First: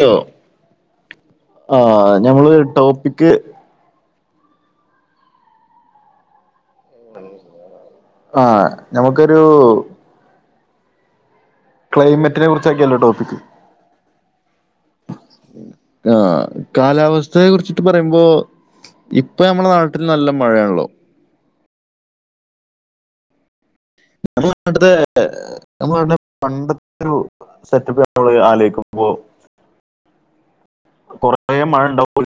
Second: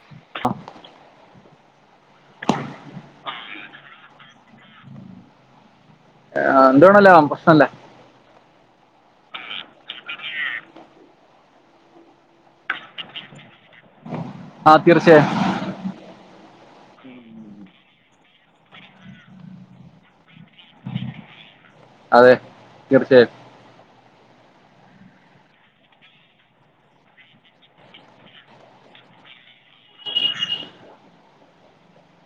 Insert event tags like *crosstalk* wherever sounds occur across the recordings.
Hello ആഹ് ഞമ്മള് topic ആഹ് എന്തോണലും ആവാം പ്രശ്നംല്ല ആഹ് നമുക്കൊരു ക്ലൈമറ്റിനെ കുറചാക്കിയലൊ ടോപിക് ആഹ് തീർചയായും ആഹ് കാലാവസ്ഥയെ കുറിച്ചിട്ട് പറയുമ്പോ ഇപ്പം നമ്മുടെ നാട്ടിൽ നല്ല മഴയാണല്ലോ അതെ തീർച്ചയായിട്ടും *unintelligible* നമ്മ ളെപണ്ടത്തെരു സെറ്റപ്പ് മ്മള് ആലോക്കുമ്പോ കൊറേ മഴ ഉണ്ടാവ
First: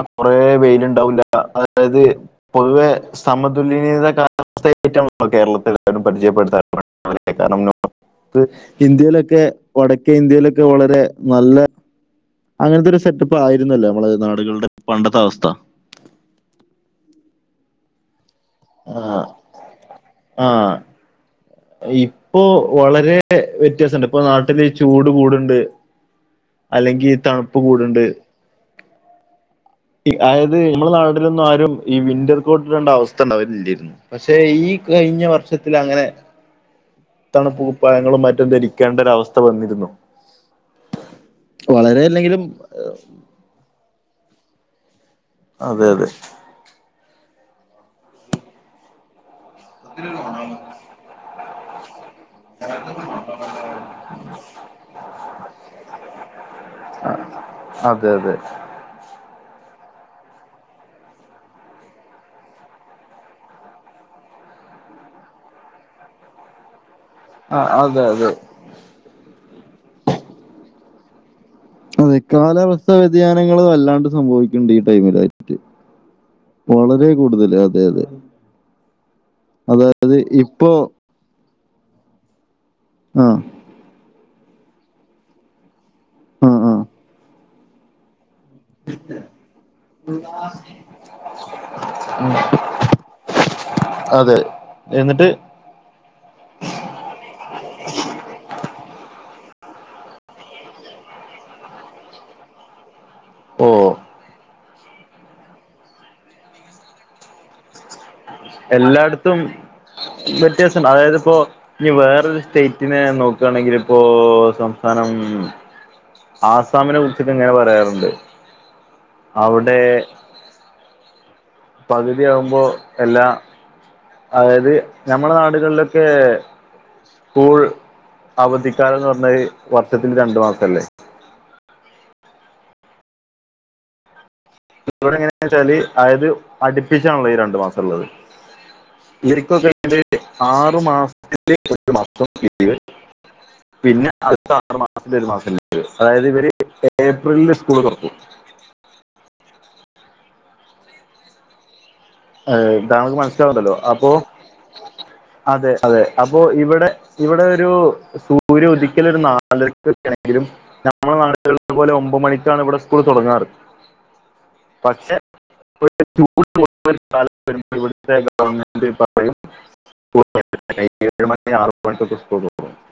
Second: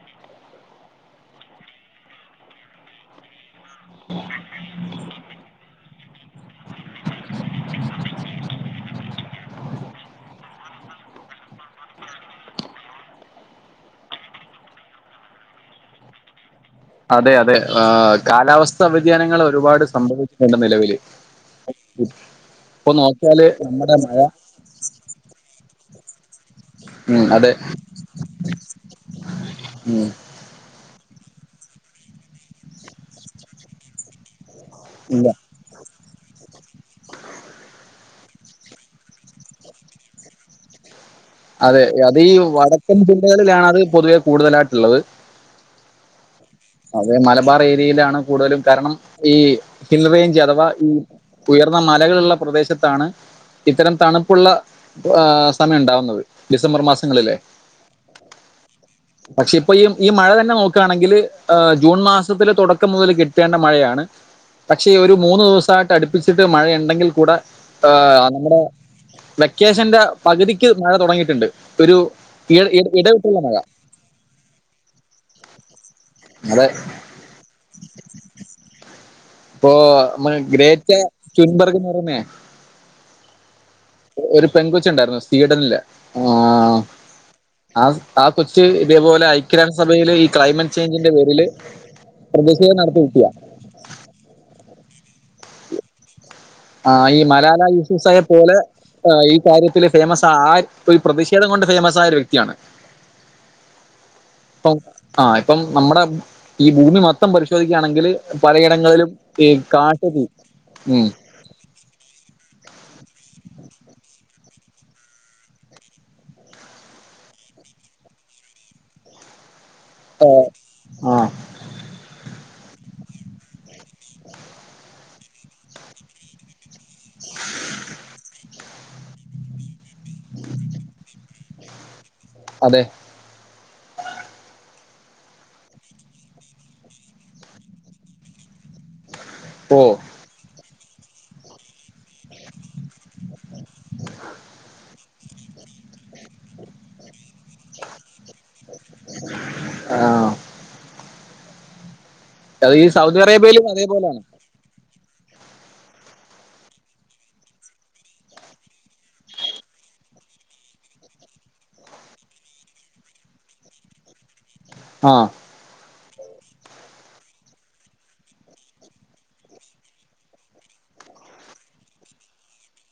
കൊറെ വെയിലുണ്ടാവില്ല അതായത് പൊതുവെ സമതുലനീത കാവസ്ഥയെകുറിച്ച് കേരളത്തില എല്ലാവരും പരിചയപ്പെടുത്താറുണ്ട് *unintelligible* ഇന്ത്യയിലൊക്കെ വടക്കേ ഇന്ത്യയിലൊക്കെ വളരെ നല്ല അങ്ങനത്തെ ഒരു സെറ്റപ്പ് ആയിരുന്നല്ലൊ നമ്മളെ നാടുകളുടെ പണ്ടത്തെ അവസ്ഥ അതെ അതെ ആഹ്കാലാവസ്ഥ ആ, വ്യതിയാനങ്ങൾ ഒരുപാട് ആ സംഭവിച്ചിട്ടുണ്ട് നിലവില് ഇപ്പോ ഇപ്പൊ വളരെ നോക്കിയാല് നമ്മുടെ വ്യത്യാസണ്ട് മഴ ഇപ്പോ നാ നാട്ടില് ചൂട് കൂടുണ്ട് അല്ലെങ്കി ഉം അതെ തണുപ്പ് കൂടുണ്ട് ഉം അതായത് നമ്മുടെ നാട്ടിലൊന്നും ആരും ഈ വിന്റർ കോട്ട് ഇടണ്ട അവസ്ഥ ഇണ്ടാവല് ഇല്ലരുന്നു പക്ഷെ ഈ കഴിഞ്ഞ ഇല്ല വർഷത്തിൽ അങ്ങനെ തണുപ്പു കുപ്പായങ്ങളും മറ്റും ധരിക്കേണ്ടരവസ്ഥ വന്നിരുന്നു അതെ വളരെ അത് ഈ അല്ലെങ്കിലും വടക്കൻ ജില്ലകളിലാണ് അത് പൊതുവെ കൂടുതലായിട്ടുള്ളത് അതെ അതെ അതെ മലബാർ ഏരിയയിലാണ് കൂടുതലും കാരണം ഈ ഹിൽറേഞ്ച് അഥവാ ഈ ഉയർന്ന മലകളുള്ള പ്രദേശത്താണ് ഇത്തരം തണുപ്പുള്ള സമയം ഇണ്ടാവുന്നത് ഡിസംബർ മാസങ്ങളില് അതെ *inaudible* പക്ഷെ ഇപ്പൊ ഈ ഈ മഴ തന്നെ നോക്കുകയാണെങ്കിൽ ജൂൺ മാസത്തിലെ തൊടക്കം മുതൽ കിട്ടേണ്ട മഴയാണ് പക്ഷേ ഒരു മൂന്ന് ദിവസായിട്ട് അടുപ്പിച്ചിട്ട് മഴ ഉണ്ടെങ്കിൽ കൂടെ ആ ഹേ അതെ അതെ നമ്മുടെ വെക്കേഷന്റെ പകുതിക്ക് മഴ തുടങ്ങിയിട്ടുണ്ട് ഒരു അതെ ഇട- ഇട- കാലാവസ്ഥ ഇടവിട്ടുള്ള മഴ വ്യതിയാനങ്ങൾ വല്ലാണ്ട് സംഭവിക്കുന്നുണ്ട് ഈ ടൈമിലായിട്ട് അതെ വളരെ കൂടുതൽ അതെ അതെ ഇപ്പൊ അതായത് ഇപ്പോ ഗ്രേറ്റ ചുൻബർഗന്ന് പറുന്നേ ആഹ് ഒരു പെൺ കൊച്ചി ഉണ്ടായിരുന്നു സ്വീഡനില്ല ആ ഉം ഉം ആ ആ കൊച്ച് ഇതേപോലെ ഐക്യരാഷ്ട്രസഭയില് ഈ ക്ലൈമറ്റ് ചേഞ്ചിന്റെ പേരില് പ്രതിഷേധം നടത്തി ഇരിക്കുവാ അതെ എന്നിട്ട് ആ ഈ മലാല യൂസഫ്സായെ പോലെ ആ ഈ കാര്യത്തില് ഫേമസ് ആ ഒരു പ്രതിഷേധം കൊണ്ട് ഫേമസ് ആയ ഒരു വ്യക്തിയാണ് ഓ പ്പം ആ ഇപ്പം നമ്മുടെ ഈ ഭൂമി മൊത്തം പരിശോധിക്കുകയാണെങ്കിൽ പലയിടങ്ങളിലും എല്ലായിടത്തും ഈ കാട്ടുതീ വ്യത്യാസണ്ട് ഉം. അതായത്പ്പോ ഇനി വേറൊരു സ്റ്റേറ്റിനെ നോക്കയാണെങ്കിലിപ്പോ സംസ്ഥാനം ആസാമിനെ കുറിച്ചിട്ട് ഇങ്ങനെ പറയാറുണ്ട് അവിടെ അ ആഹ പകുതിയാകുമ്പോ എല്ലാ അതായത് നഞമ്മളെ നാടുകളിലൊക്കെ സ്കൂൾ അവധിക്കാലന്ന് പറഞ്ഞൽ വർഷത്തി രണ്ടു മാസക്കാലം അലോ അതെ ഇ എങ്ങനെയ വെച്ചാല് അതായത് അടിപ്പിച്ചാണല്ലത് ഈ രണ്ടു മാസം ഉള്ളത് ഇക്ക ഓ കഴി ആറു മാസത്തിലെ ഒരു മാസം *inaudible* പിന്നെ അ ആറ്ു മാസ മാസ അതായത് ഇവര് ഏപ്രിലില് സ്കൂള് തുറക്കും ആഹ ഏ തമുക്ക് സൗദി അറേബ്യയിലും മനസ്സിലാവുന്നല്ലോ അപ്പോ അതേപോലെയാണ് അതെ അതെ അപ്പോ ഇവിടെ ഇവിടെ ഒരു സൂര്യ ഉദിക്കല ഒരു നാലക്ക വണെങ്കിലും നമ്മുടെ നാട്ടില പോലെ ഒമ്പ മണിക്കാണ് ഇവിടെ സ്കൂൾ തുടങ്ങാറ് ആ പക്ഷേ *inaudible* *inaudible*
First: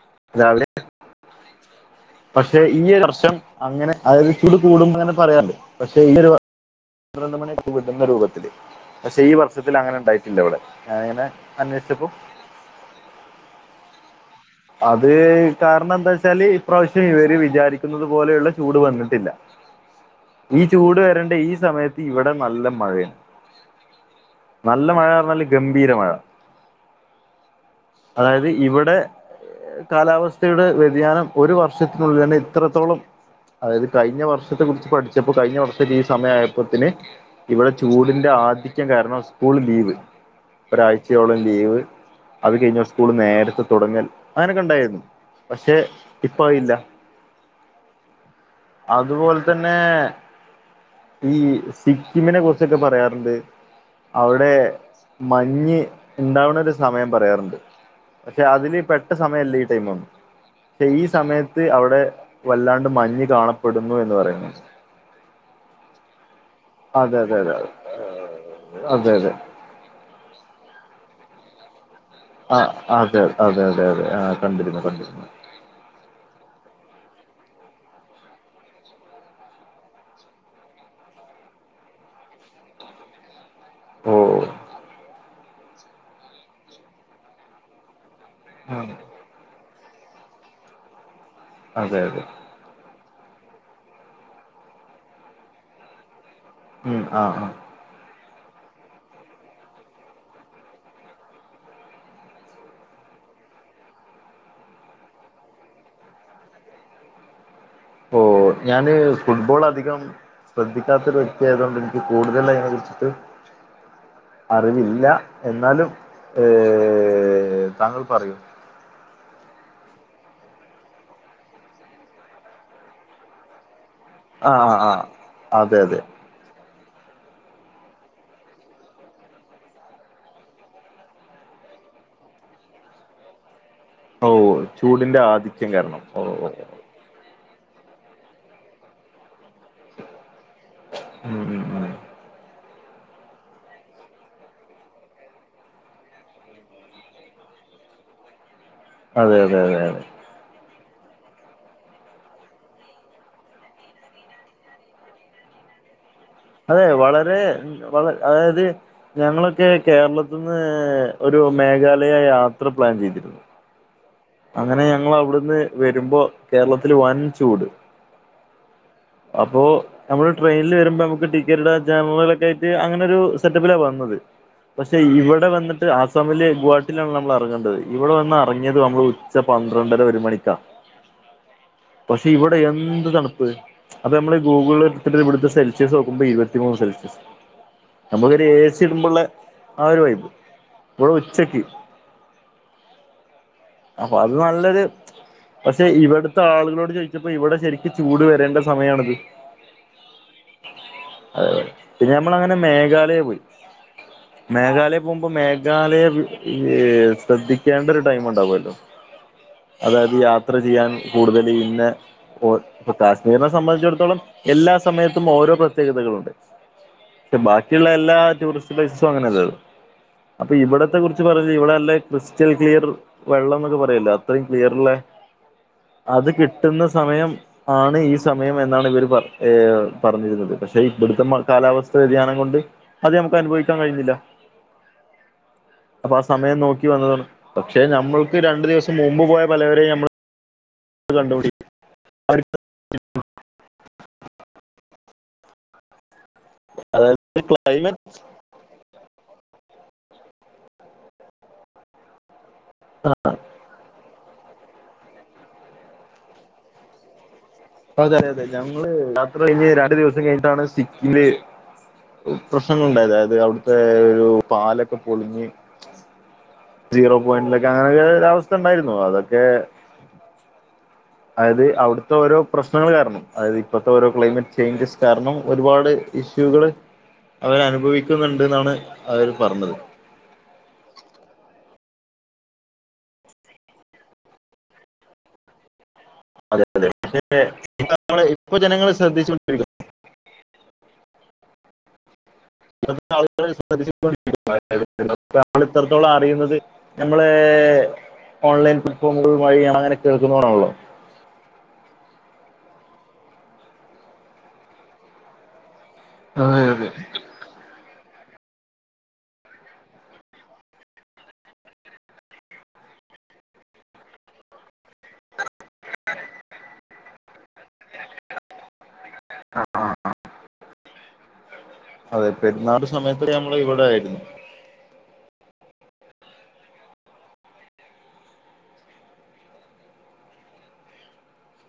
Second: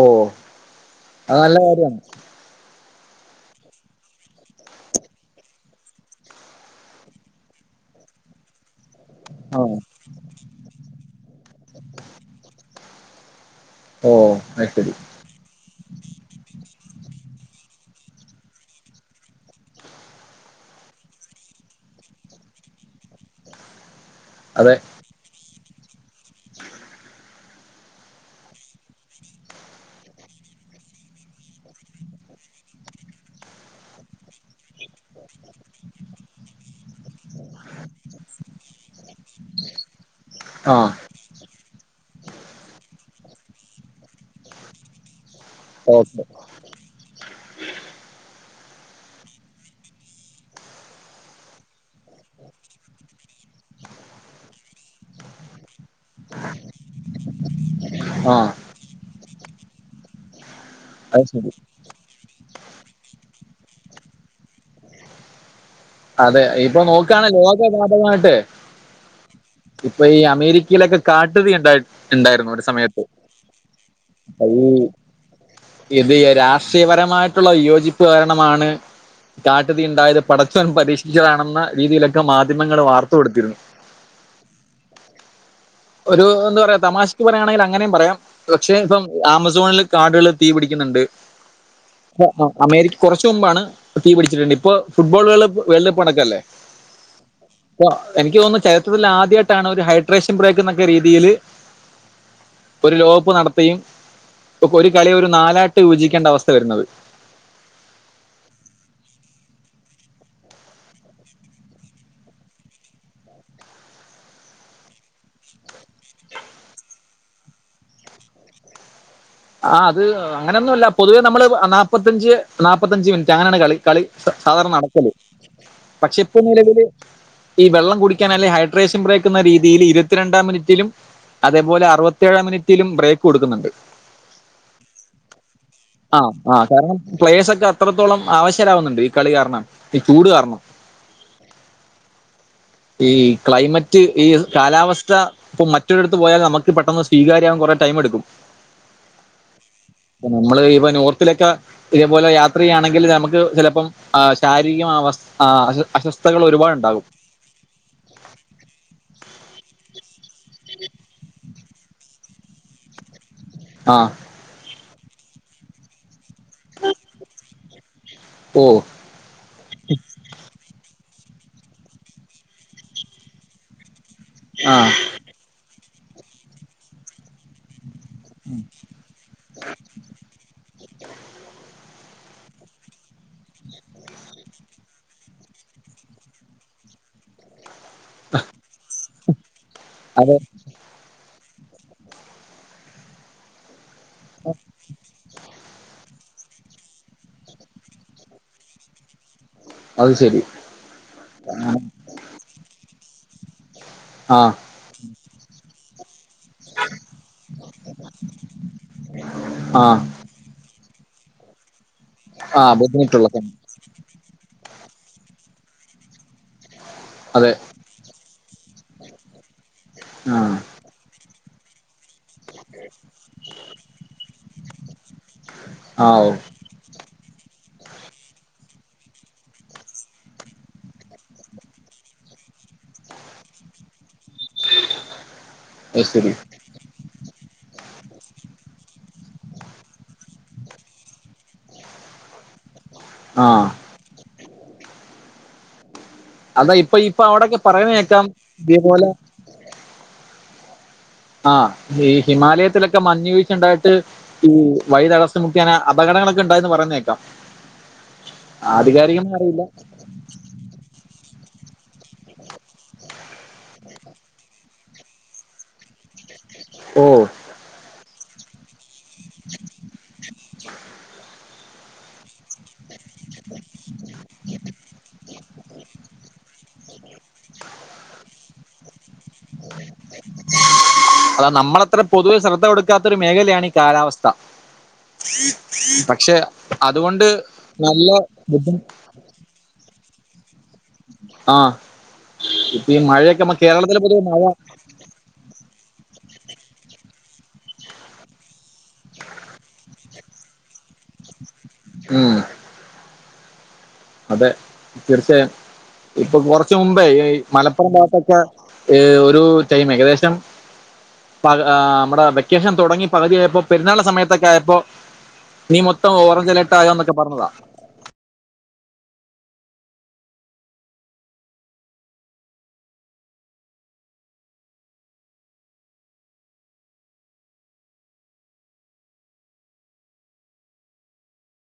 ഓ തുറക്കും രാവിലെ അത് നല്ല കാര്യമാണ് പക്ഷെ ഈ ഒരു വർഷം അങ്ങനെ അതായത് ചൂട് കൂടുമ്പങ്ങനെ പറയാണ്ട് പക്ഷെ ഈരു മണിയവിർുന്ന രൂപത്തില് പക്ഷെ ഈ ആ വർഷത്തിൽ അങ്ങനെ ഉണ്ടായിട്ട് ഇല്ല ഇവിടെ അങ്ങനെ അന്വേഷിച്ചപ്പോ ഓ ശരി അത് കാരണം എന്താ വച്ചാല് ഇപ്രാവശ്യം ഇവര് വിചാരിക്കുന്നത് പോലെയുള്ള ചൂട് വന്നിട്ടില്ല ഈ ചൂട് വരേണ്ട ഈ സമയത്ത് ഇവിടെ നല്ല മഴയാണ് നല്ല മഴ പറഞ്ഞാല് ഗംഭീര മഴ ഉം അതായത് ഇവിടെ കാലാവസ്ഥയുടെ വ്യതിയാനം ഒരു വർഷത്തിനുള്ളിൽ തന്നെ ഇത്രത്തോളം അതായത് കഴിഞ്ഞ വർഷത്തെ കുറിച്ച് പഠിച്ചപ്പോ കഴിഞ്ഞ വർഷീ സമയയപ്പോത്തിന് ഇവിടെ ചൂടിന്റെ ആധിക്യം കാരണം സ്കൂൾ ലീവ് ആ ഒരാഴ്ച ചച്ചയോളം ലീവ് അത് കഴിഞ്ഞ സ്കൂള് നേരത്തെ തുടങ്ങൽ അങ്ങനെയൊക്കെ ഉണ്ടായിരുന്നു പക്ഷെ ഓക്കെ ഇപ്പ ആയില്ല അതുപോലെ തന്നെ ഈ സിക്കിമിനെ കുറിച്ചൊക്കെ പറയാറുണ്ട് അവിടെ മഞ്ഞ് ഉണ്ടാവുന്ന ഒരു സമയം പറയാറുണ്ട് ആ പക്ഷെ അതില് പെട്ട സമയല്ലേ ഈ ടൈമ ഒ പക്ഷെ ഈ അത് ശരി സമയത്ത് അവിടെ വല്ലാണ്ട് മഞ്ഞ് കാണപ്പെടുന്നു എന്ന് പറയുന്നു അതെ ഇപ്പൊ അതെ നോക്കണ അതെ അതെ ലോക ജാപകമായിട്ട് അതെ അതെ ഇപ്പെ ഈ അമേരിക്കയിലൊക്കെ കാട്ടുതീ ഉണ്ടായി ഉണ്ടായിരുന്നു ഒരു ആഹ് സമയത്ത് അതെ അതെ തെ തെ ആഹ് ഈ കണ്ടിരുന്നു കണ്ടിരുന്നു ഇത് രാഷ്ട്രീയപരമായിട്ട്ള്ള വിയോജിപ്പ് കാരണമാണ് കാട്ടുതീ ഉണ്ടായത് പടച്ചവൻ പരീക്ഷിച്ചതാണെന്ന രീതിയിലൊക്കെ മാധ്യമങ്ങള് വാർത്ത കൊടുത്തിരുന്നു ഓഹ് ഒരു എന്താ പറയാ തമാശക്ക് പറയുകയാണെങ്കിൽ അങ്ങനെയും പറയാം പക്ഷെ ഉം, ഇപ്പം ആമസോൺല് കാടുകള് തീ പിടിക്ക്ന്ന്ണണ്ട്. അതെ അതെ ആഹ് ആ അമേരിക് കൊറച്ച് മുമ്പാണ് തീ പിടിച്ചിട്ടുണ്ട് ഇപ്പൊ ഫുട്ബോള ള് വേൾഡ് അപ്പ് അട്ക്കല്ലേ? മ് ആഹ് ഉവ്വ എനിക്ക് തോന്നു ചരിത്രത്തില് ആദ്യയിട്ടാണ് ഒരു ഹൈഡ്രേഷൻ ബ്രേക്ക് ന്നൊക്കെ രീതില് ഒരു ലോപ്പ് നടത്തിയും ഒരു കളി ഒരു നാലാട്ട് വിപചിക്കേണ്ട അവസ്ഥ വരുന്നത്. ഓഹ് ഞാന് ഫുട്ബോള് അധികം ശ്രദ്ധിക്കാത്ത ഒരു വ്യക്തിയതുകൊണ്ട് ഇനിക്ക് കൂടുതലൈനെ കുറിച്ചിട്ട് അറിവില്ല. എന്നാലും ഏഹ് താങ്കൾ പറയൂ. ആഹ് അത് അങ്ങനൊന്നുല്ല പൊതുവേ നമ്മള് ആ നാപ്പത്തഞ്ച് നാപ്പത്തഞ്ച് മിനിറ്റ് അങ്ങനാണ് കളി. കളി ആ ആ സാധാരണ ആ നടത്തല് അതെ അതെ പക്ഷെ ഇപ്പൊ നിലവില് ഈ വെള്ളം കുടിക്കാൻ അല്ലെ ഹൈഡ്രേഷൻ ബ്രേക്ക്ന്ന രീതിയില് ഇരുപത്തി രണ്ടാം മിനിറ്റിലും അതേപോലെ അറുപത്തേഴ മിനിറ്റിലും ബ്രേക്ക് കൊടുക്ക് ന്ന്ണ്ട്. ഓഹ് ചൂടിന്റെ ആധിത്യം കാരണം. ഓ ആഹ് ഓ ആ കാരണം പ്ലേയേസ് ഒക്കെ അത്രത്തോളം ആവശ്യരാവുന്നുണ്ട്. ഈ കളി കാരണം ഈ ചൂട് കാരണം. ഉം മ് മ്. ഈ ക്ലൈമറ്റ് ഈ കാലാവസ്ഥാ ഇപ്പൊ മറ്റൊരിടത്ത് പോയാൽ നമക്ക് പെട്ടന്ന് സ്വീകാര്യാകാൻ കൊറേടൈം എട്ക്കും. അതെ തേ തേ തേ. നമ്മള് ഇപ നോർത്തിലൊക്കെ ഇതേപോലെ യാത്രയാണെങ്കില് നമുക്ക് ചെലപ്പം ആ ശാരീരികം അവസ്ഥ ആ അസ്വ അസ്വസ് അതേ വളരെ വളെ അതായത് ഞങ്ങളൊക്കെ കേരളത്ത്ന്ന് ഒരു മേഘാലയ യാത്ര പ്ലാൻ ചെയ്തിരുന്നു ആഹ് അങ്ങനെ ഞങ്ങള് ഔട്ന്ന് വെരുമ്പോ കേരളത്തില് വൻ ചൂട് ഓഹ് അപോ ന ശരിമ്മള് ട്രെയിനില് വെരുമ്പോ നമ്മക്ക് ടിക്കറ്റ് ജനെറലൊകായ്റ്റ് അങ്ങനെ ഒരു സെറ്റപ്പിലാ വന്നത്. ആ പക്ഷെ ഇവിടെ വന്നിട്ട് ആസാമില് ഗുഹാട്ടിലാണ് അമ്മള് എറങ്ങേണ്ടത്, ഇവിടെ വന്ന് അറങ്ങിയതു അമ്മള് ഉ ച്ച പന്ത്രണ്ടര ഒരു മണിക്കാ പഷേ ഇവിടെ എന്ത് തൺപ്പ് അത് അമ്മള് ഈ ഗൂഗ്ള് എട്ത്തിട്ട് ഇവിടുത്തെ സെൽശ്യസ് നോക്കുമ്പോ ഇരുപത്തിമൂന്ന് സെൽശ്യസ്. അമ്മക് ഒരു എ. സി ഇടുമ്പമ്പോള്ളെ ആ ഒരു വൈബ് അതെ ഇവ്ടെ ഉച്ചക്ക് അപ്പൊ അത് നല്ലൊര് പഷേ ഇവട്ത്തെ ആളുകളോട് ചോയ്ച്ചപ്പം ഇവിടെ ശെരിക്ക് ചൂട് വരേണ്ട സമയാണിത്. അത് ശെരി. അതെ തെ പിന്നെ ഞമ്മള് അങ്ങനെ മേഘാലയ പോയി. ആ മേഘാലയ ഇത് മുമ്പ് മേഘാലയ ശ്രദ്ധിക്കേണ്ട ഒരു ടൈം മുണ്ടാവുല്ലോ ആ അതായത് യാത്ര ചെയ്യാൻ കൂടുതല് ഇന്നെ ഇപോൾ ആ ബുദ്ധിമുട്ടുള്ള കാശ്മീരിനെ സമയം സംബന്ധിച്ച്ടത്തോളം എല്ലാ സമയത്തും ഓരോ പ്രത്യേകതകളുണ്ട് *unintelligible* അതെ ബാക് ക്കിള്ളെല്ലാ എല്ലാ ടൂറിസ്റ്റ് പ്ലേസും അങ്ങനെ അല്ലല്ലോ ആ അപ്പൊ ഇവിടത്തെ കുറിച്ച് പറഞ്ഞ ഇവിടെ അല്ലെ ക്രിസ്റ്റൽ ക്ലിയർ വെള്ളം ന്നൊക്കെ പറയല്ലോ അത്രയും ക്ലിയറിള്ളെ ആ അത് ഓ കി ട്ട്ന്ന സമയം ആണ് ഈ സമയം എന്നാണ് ഇവര് പറ ഏഹ് പറഞ്ഞിരുന്നത് പക്ഷെ ഇവ്ട്ത്തെ കാലാവസ്ഥ വ്യതിയാനം കൊണ്ട് അത് ഞമക്ക് അനുഭവിക്കാ കഴിയുന്നില്ല. *inaudible* അത് അപ്പൊ ആ ശരി സമയം നോക്കി *unintelligible* പക്ഷെ ഞമ്മൾക്ക് രണ്ടു *unintelligible* *unintelligible* മുമ്പ് പോയ *unintelligible* *unintelligible* ആ *unintelligible* ഇപ്പ ഇപ്പ അതായത് അവിടൊക്കെ പറയണ ക്ലൈമറ്റ് കേക്കാം *unintelligible* ആ ഈ ഹിമാലയത്തിലൊക്കെ മഞ്ഞ് വിയ്‌ചണ്ടായിട്ട് *unintelligible* അപകടങ്ങളൊക്കെ ഉണ്ടായെന്ന് പറയുന്നേ കേക്കാം *unintelligible* അറിയില്ല രണ്ട് ദിവസം കൈഞ്ഞിട്ട് അവടെ *unintelligible* *unintelligible* പ്രശ്നങ്ങളുണ്ടായത് *unintelligible* അവിട്തെ ഒരു പാലൊക്കെ പൊളിഞ്ഞ് ഓ സീറോ പോയിന്റിലൊക്കെ അങ്ങനൊക്കെ ഒരവസ്ഥ ണ്ടായിരുന്നു അതൊക്കെ *inaudible* അതായത് അവിട്ത്തെ ഓരോ പ്രശ്നങ്ങള് *unintelligible* *unintelligible* ഇപ്പത്തെ ഓരോ ക്ലൈമറ്റ് ചേഞ്ചസ് കാരണം ഒരുപാട് ഇഷ്യൂകള് അവര് അനുഭവിക്കുന്നുണ്ട് ന്നാണ് അവര് പറണത് അതാ നമ്മളത്ര പൊതുവെ ശ്രദ്ധ കൊടുക്കാത്ത ഒരു മേഖലയാണ് ഈ കാലാവസ്ഥ പക്ഷെ അതെ അതെ, അതുകൊണ്ട് നല്ല നമ്മള് ഇപ്പൊ ജനങ്ങൾ *unintelligible* *inaudible* ആ ഏ മഴയൊക്കെ ആളുകൾ *unintelligible* ശ്രദ്ധിച്ചു കേരളത്തിലെ *unintelligible* *unintelligible* അറിയുന്നത് ഞമ്മളെ ഓൺലൈൻ *unintelligible* ഉം അതെ തീർച്ചയായും ഇപ്പൊ അതെ കൊറച്ച അതെ മുമ്പേ ഈ *unintelligible* *unintelligible* ഏ ഒരു ടൈം ഏകദേശം പ ഏ മ്മടെ വെക്കേഷൻ തുടങ്ങി പകുതിയായപൊ പെരുന്നാൾന്റെ സമയത്തൊക്കെ ആയപ്പോ *unintelligible* മൊത്തം ഓഞ്ച് അലർട്ട് ആയോന്നൊക്കെ പറഞതാ അ ആ അതെ പെരുന്നാള് സമയത്ത് ഞമ്മൾ ഇവിടെയിരുന്നു